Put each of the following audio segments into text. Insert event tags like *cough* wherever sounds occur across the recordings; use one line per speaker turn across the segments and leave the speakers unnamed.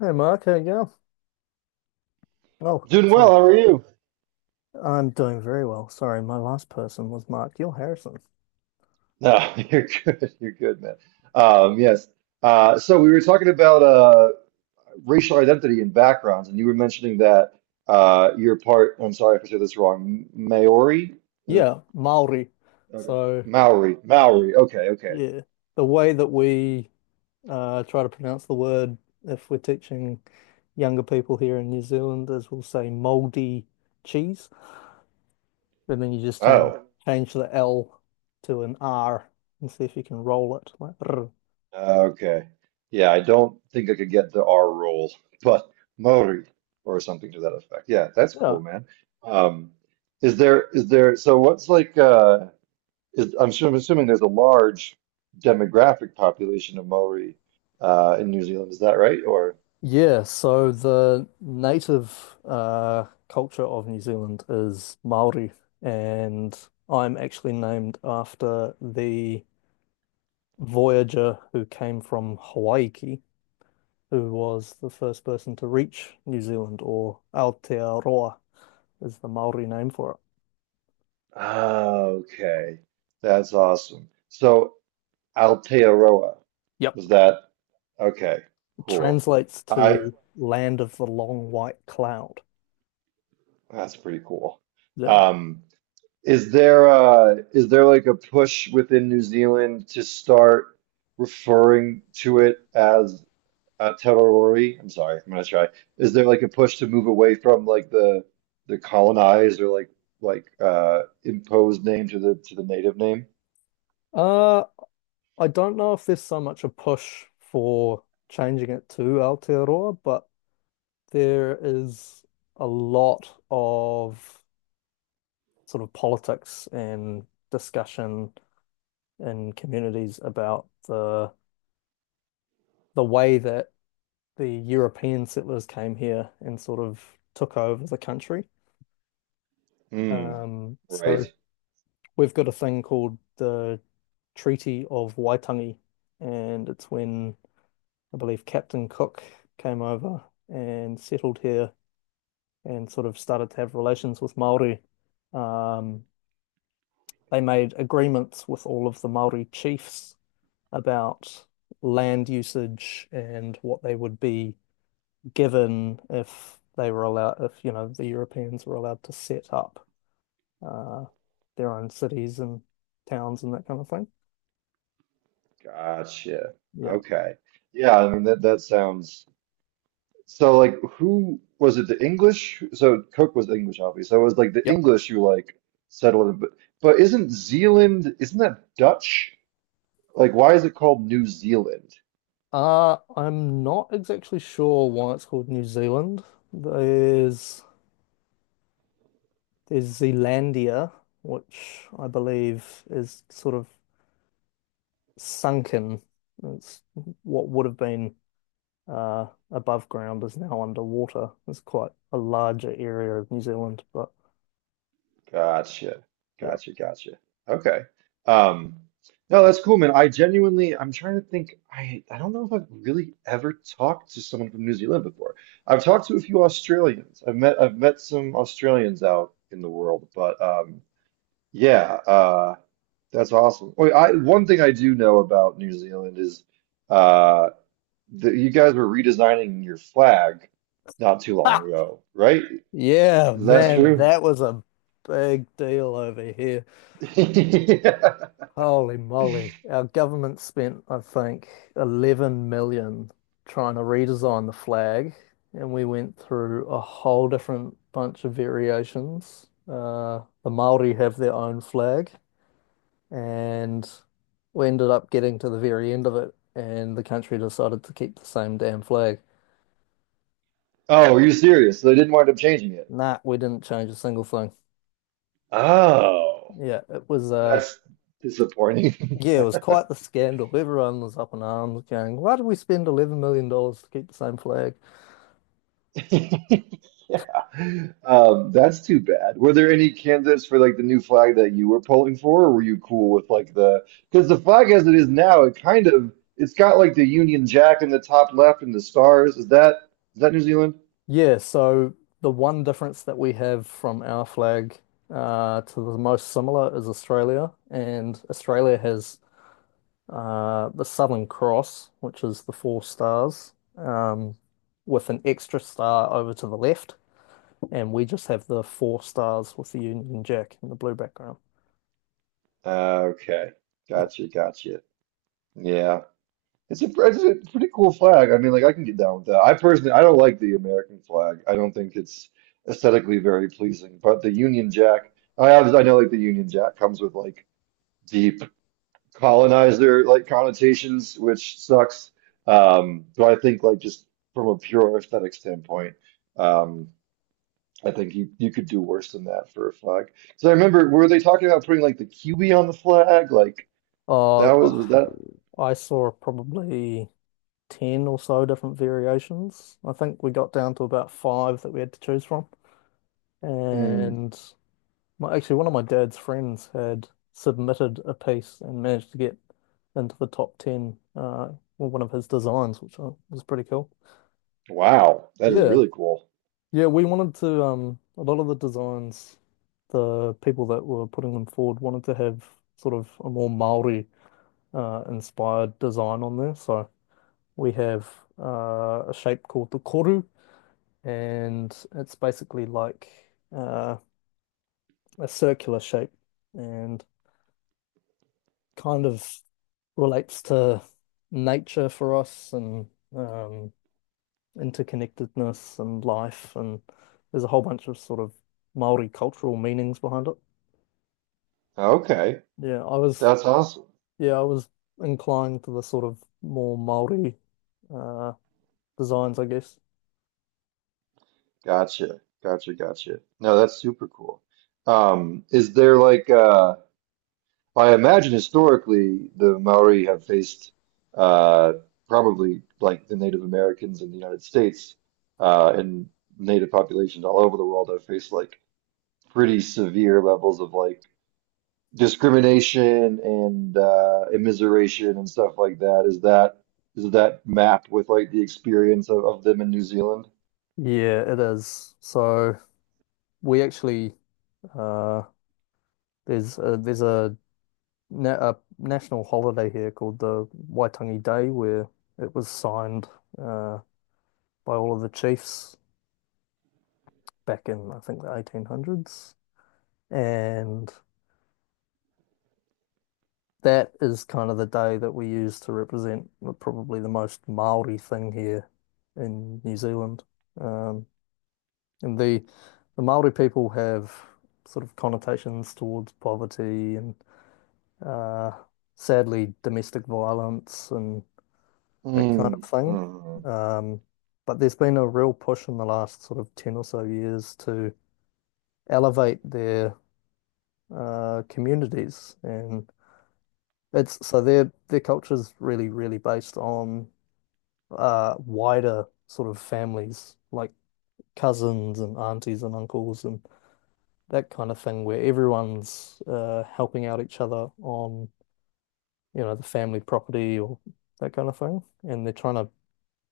Hey Mark, how you go? Oh,
Doing well.
sorry.
How are you?
I'm doing very well. Sorry, my last person was Mark Gill Harrison.
No, *laughs* you're good. You're good, man. Um, yes. So we were talking about racial identity and backgrounds, and you were mentioning that you're part, I'm sorry if I said this wrong, Maori? Is it-
Yeah, Maori.
okay.
So
Maori. Maori. Okay, okay.
yeah, the way that we try to pronounce the word if we're teaching younger people here in New Zealand is we'll say mouldy cheese, and then you just change
Oh,
change the L to an R and see if you can roll it like. "Rrr."
okay. Yeah, I don't think I could get the R roll, *laughs* but Maori or something to that effect. Yeah, that's
Yeah.
cool, man. Um, is there, so what's like, I'm sure, I'm assuming there's a large demographic population of Maori in New Zealand. Is that right? Or
Yeah, so the native culture of New Zealand is Maori, and I'm actually named after the voyager who came from Hawaii, who was the first person to reach New Zealand, or Aotearoa is the Maori name for it.
ah, okay, that's awesome. So Aotearoa,
Yep,
was that okay? Cool.
translates
I
to land of the long white cloud.
that's pretty cool.
Yeah.
Um, is there like a push within New Zealand to start referring to it as Terrorori, I'm sorry, I'm gonna try. Is there like a push to move away from like the colonized, or like like imposed name to the native name?
Uh, I don't know if there's so much a push for changing it to Aotearoa, but there is a lot of sort of politics and discussion in communities about the way that the European settlers came here and sort of took over the country.
Hmm.
So
Right.
we've got a thing called the Treaty of Waitangi, and it's when I believe Captain Cook came over and settled here and sort of started to have relations with Maori. Um, they made agreements with all of the Maori chiefs about land usage and what they would be given if they were allowed, if, you know, the Europeans were allowed to set up uh, their own cities and towns and that kind of thing.
Gotcha.
Yeah.
Okay. Yeah, I mean that sounds, so like who was it, the English? So Cook was English, obviously. So it was like the
Yep.
English who like settled it, but isn't Zealand, isn't that Dutch? Like why is it called New Zealand?
I'm not exactly sure why it's called New Zealand. There's there's Zealandia, which I believe is sort of sunken. It's what would have been above ground is now underwater. It's quite a larger area of New Zealand, but
Gotcha.
yeah.
Gotcha. Gotcha. Okay. Um, no, that's cool, man. I genuinely, I'm trying to think. I don't know if I've really ever talked to someone from New Zealand before. I've talked to a few Australians. I've met some Australians out in the world, but yeah, uh, that's awesome. Wait, I, one thing I do know about New Zealand is uh, that you guys were redesigning your flag not too long
Ha!
ago, right?
Yeah,
Is that
man,
true?
that was a big deal over here.
*laughs*
Holy moly. Our government spent, I think, 11 million trying to redesign the flag, and we went through a whole different bunch of variations. The Maori have their own flag, and we ended up getting to the very end of it, and the country decided to keep the same damn flag.
Oh, are you serious? So they didn't wind up changing it.
Nah, we didn't change a single thing.
Oh.
Yeah, it was
That's disappointing.
yeah, it was quite the scandal. Everyone was up in arms going, why did we spend $11 million to keep the same flag?
*laughs* Yeah. That's too bad. Were there any candidates for like the new flag that you were polling for, or were you cool with like the because the flag as it is now, it kind of, it's got like the Union Jack in the top left and the stars. Is that New Zealand?
Yeah, so the one difference that we have from our flag to the most similar is Australia, and Australia has the Southern Cross, which is the four stars, with an extra star over to the left, and we just have the four stars with the Union Jack in the blue background.
Okay.
Yeah.
Gotcha, gotcha. Yeah. It's a pretty cool flag. I mean, like I can get down with that. I personally, I don't like the American flag. I don't think it's aesthetically very pleasing. But the Union Jack, I obviously I know like the Union Jack comes with like deep colonizer like connotations, which sucks. But I think like just from a pure aesthetic standpoint, um, I think you could do worse than that for a flag. So I remember, were they talking about putting like the QB on the flag? Like
Uh,
that was that?
I saw probably 10 or so different variations. I think we got down to about five that we had to choose from.
Hmm.
And actually, one of my dad's friends had submitted a piece and managed to get into the top 10 with one of his designs, which was pretty cool.
Wow, that is
Yeah.
really cool.
Yeah, we wanted to a lot of the designs, the people that were putting them forward wanted to have sort of a more Maori inspired design on there. So we have a shape called the koru, and it's basically like uh a circular shape, and kind of relates to nature for us, and um interconnectedness and life, and there's a whole bunch of sort of Maori cultural meanings behind it.
Okay,
Yeah, I was
that's awesome.
yeah, I was inclined to the sort of more Maori uh designs, I guess.
Gotcha, gotcha, gotcha. No, that's super cool. Is there like I imagine historically the Maori have faced uh probably like the Native Americans in the United States and Native populations all over the world have faced like pretty severe levels of like discrimination and immiseration and stuff like that. Is that map with like the experience of, them in New Zealand?
Yeah, it is. So we actually uh there's a, na a national holiday here called the Waitangi Day where it was signed uh by all of the chiefs back in I think the 1800s. And that is kind of the day that we use to represent probably the most Maori thing here in New Zealand. Um, and the Maori people have sort of connotations towards poverty and, uh, sadly, domestic violence and that kind of
Mm,
thing.
mm,
Um, but there's been a real push in the last sort of 10 or so years to elevate their communities. And it's so their culture is really really based on wider sort of families like cousins and aunties and uncles and that kind of thing, where everyone's helping out each other on, you know, the family property or that kind of thing. And they're trying to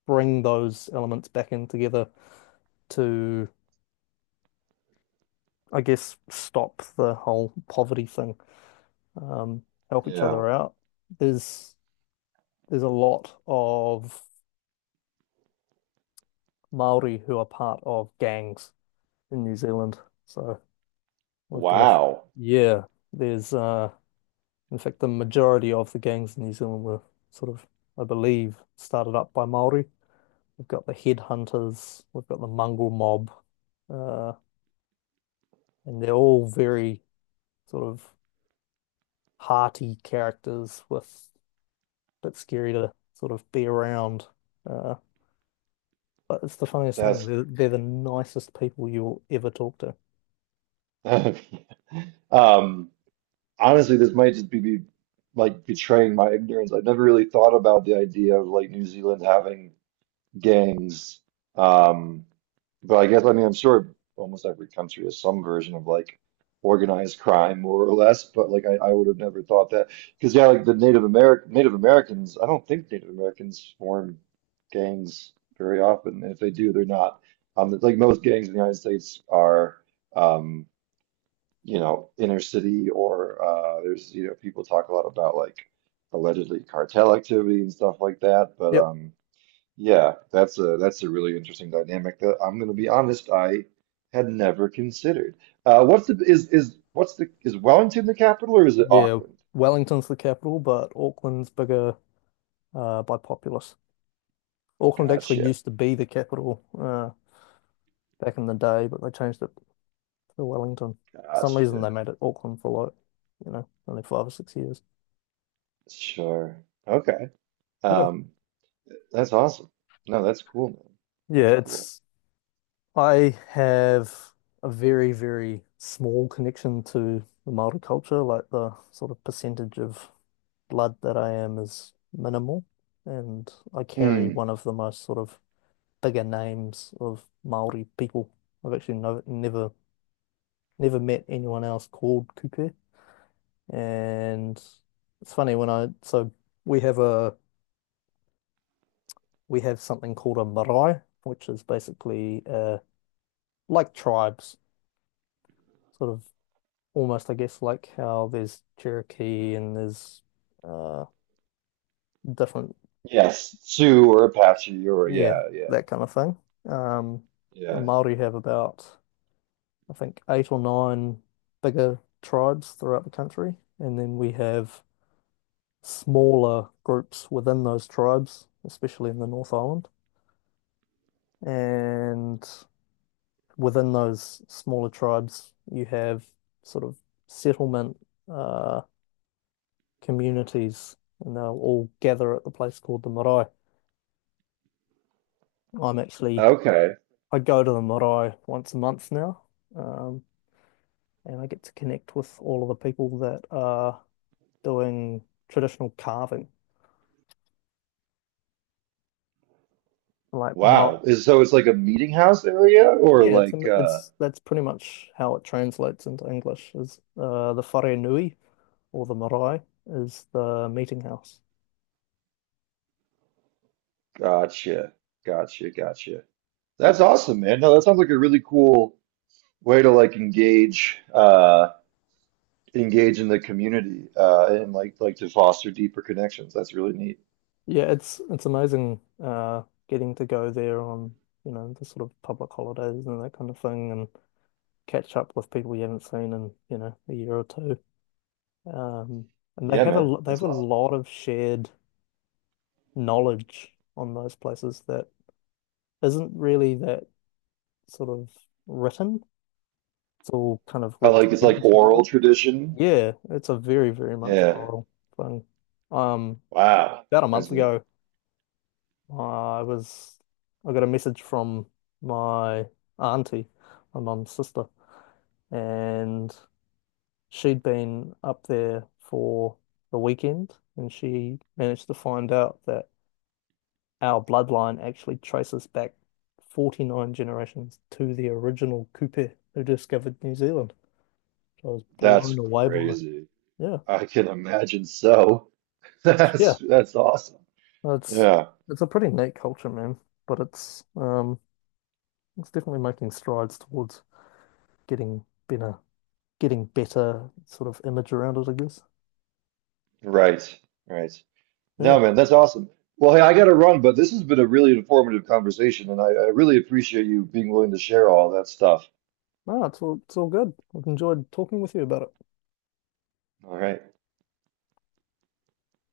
bring those elements back in together to, I guess, stop the whole poverty thing, um help each
yeah.
other out. There's there's a lot of Maori who are part of gangs in New Zealand. So We've got a
Wow.
yeah, there's, in fact, the majority of the gangs in New Zealand were sort of, I believe, started up by Māori. We've got the headhunters, we've got the mongrel mob, uh, and they're all very sort of hearty characters with a bit scary to sort of be around. Uh, but it's the funniest thing.
That's
They're the nicest people you'll ever talk to.
*laughs* um honestly this might just be like betraying my ignorance. I've never really thought about the idea of like New Zealand having gangs. Um, but I guess, I mean, I'm sure almost every country has some version of like organized crime, more or less. But like, I would have never thought that because yeah, like the Native American Native Americans, I don't think Native Americans form gangs very often. And if they do, they're not like most gangs in the United States are um you know, inner city, or there's you know people talk a lot about like allegedly cartel activity and stuff like that. But
Yep.
yeah, that's a really interesting dynamic that I'm going to be honest, I had never considered. What's the is what's the is Wellington the capital, or is it
Yeah.
Auckland?
Wellington's the capital, but Auckland's bigger, by populace. Auckland actually
Gotcha,
used to be the capital back in the day, but they changed it to Wellington. For some reason,
gotcha.
they made it Auckland for like, you know, only 5 or 6 years.
Sure. Okay.
Yeah.
Um, that's awesome. No, that's cool, man. That's
Yeah,
cool.
it's, I have a very, very small connection to the Maori culture. Like the sort of percentage of blood that I am is minimal. And I carry
Hmm.
one of the most sort of bigger names of Maori people. I've actually no, never, Never met anyone else called Kupe. And it's funny when I so we have a we have something called a marae, which is basically like tribes, sort of almost, I guess, like how there's Cherokee and there's uh different
Yes, Sioux or Apache or
yeah,
yeah, yeah,
that kind of thing. Um the
yeah.
Māori have about, I think, eight or nine bigger tribes throughout the country, and then we have smaller groups within those tribes, especially in the North Island. And within those smaller tribes, you have sort of settlement uh, communities, and they'll all gather at the place called the marae. I'm actually,
Okay.
I go to the marae once a month now, um, and I get to connect with all of the people that are doing traditional carving, like ma
Wow. Is so it's like a meeting house area, or
Yeah,
like
it's that's pretty much how it translates into English is, the whare nui or the marae is the meeting house.
gotcha, gotcha, gotcha. That's awesome, man. No, that sounds like a really cool way to like engage engage in the community and like to foster deeper connections. That's really neat.
Yeah, it's amazing getting to go there on, you know, the sort of public holidays and that kind of thing and catch up with people you haven't seen in, you know, a year or two. Um and
Yeah, man.
they have
That's
a
awesome.
lot of shared knowledge on those places that isn't really that sort of written. It's all kind of
I like it's like
retained
oral
knowledge.
tradition.
Yeah, it's a very, very much
Yeah.
oral thing. Um,
Wow.
about a month
That's neat.
ago I was I got a message from my auntie, my mum's sister, and she'd been up there for the weekend, and she managed to find out that our bloodline actually traces back 49 generations to the original Kupe who discovered New Zealand. I was
That's
blown away by it.
crazy.
Yeah.
I can imagine so. *laughs*
Yeah.
That's awesome.
It's
Yeah.
it's a pretty neat culture, man, but it's definitely making strides towards getting better. Getting better sort of image around it, I guess.
Right. Right.
Yeah.
No, man, that's awesome. Well, hey, I gotta run, but this has been a really informative conversation, and I really appreciate you being willing to share all that stuff.
No, it's all good. I've enjoyed talking with you about it.
All right.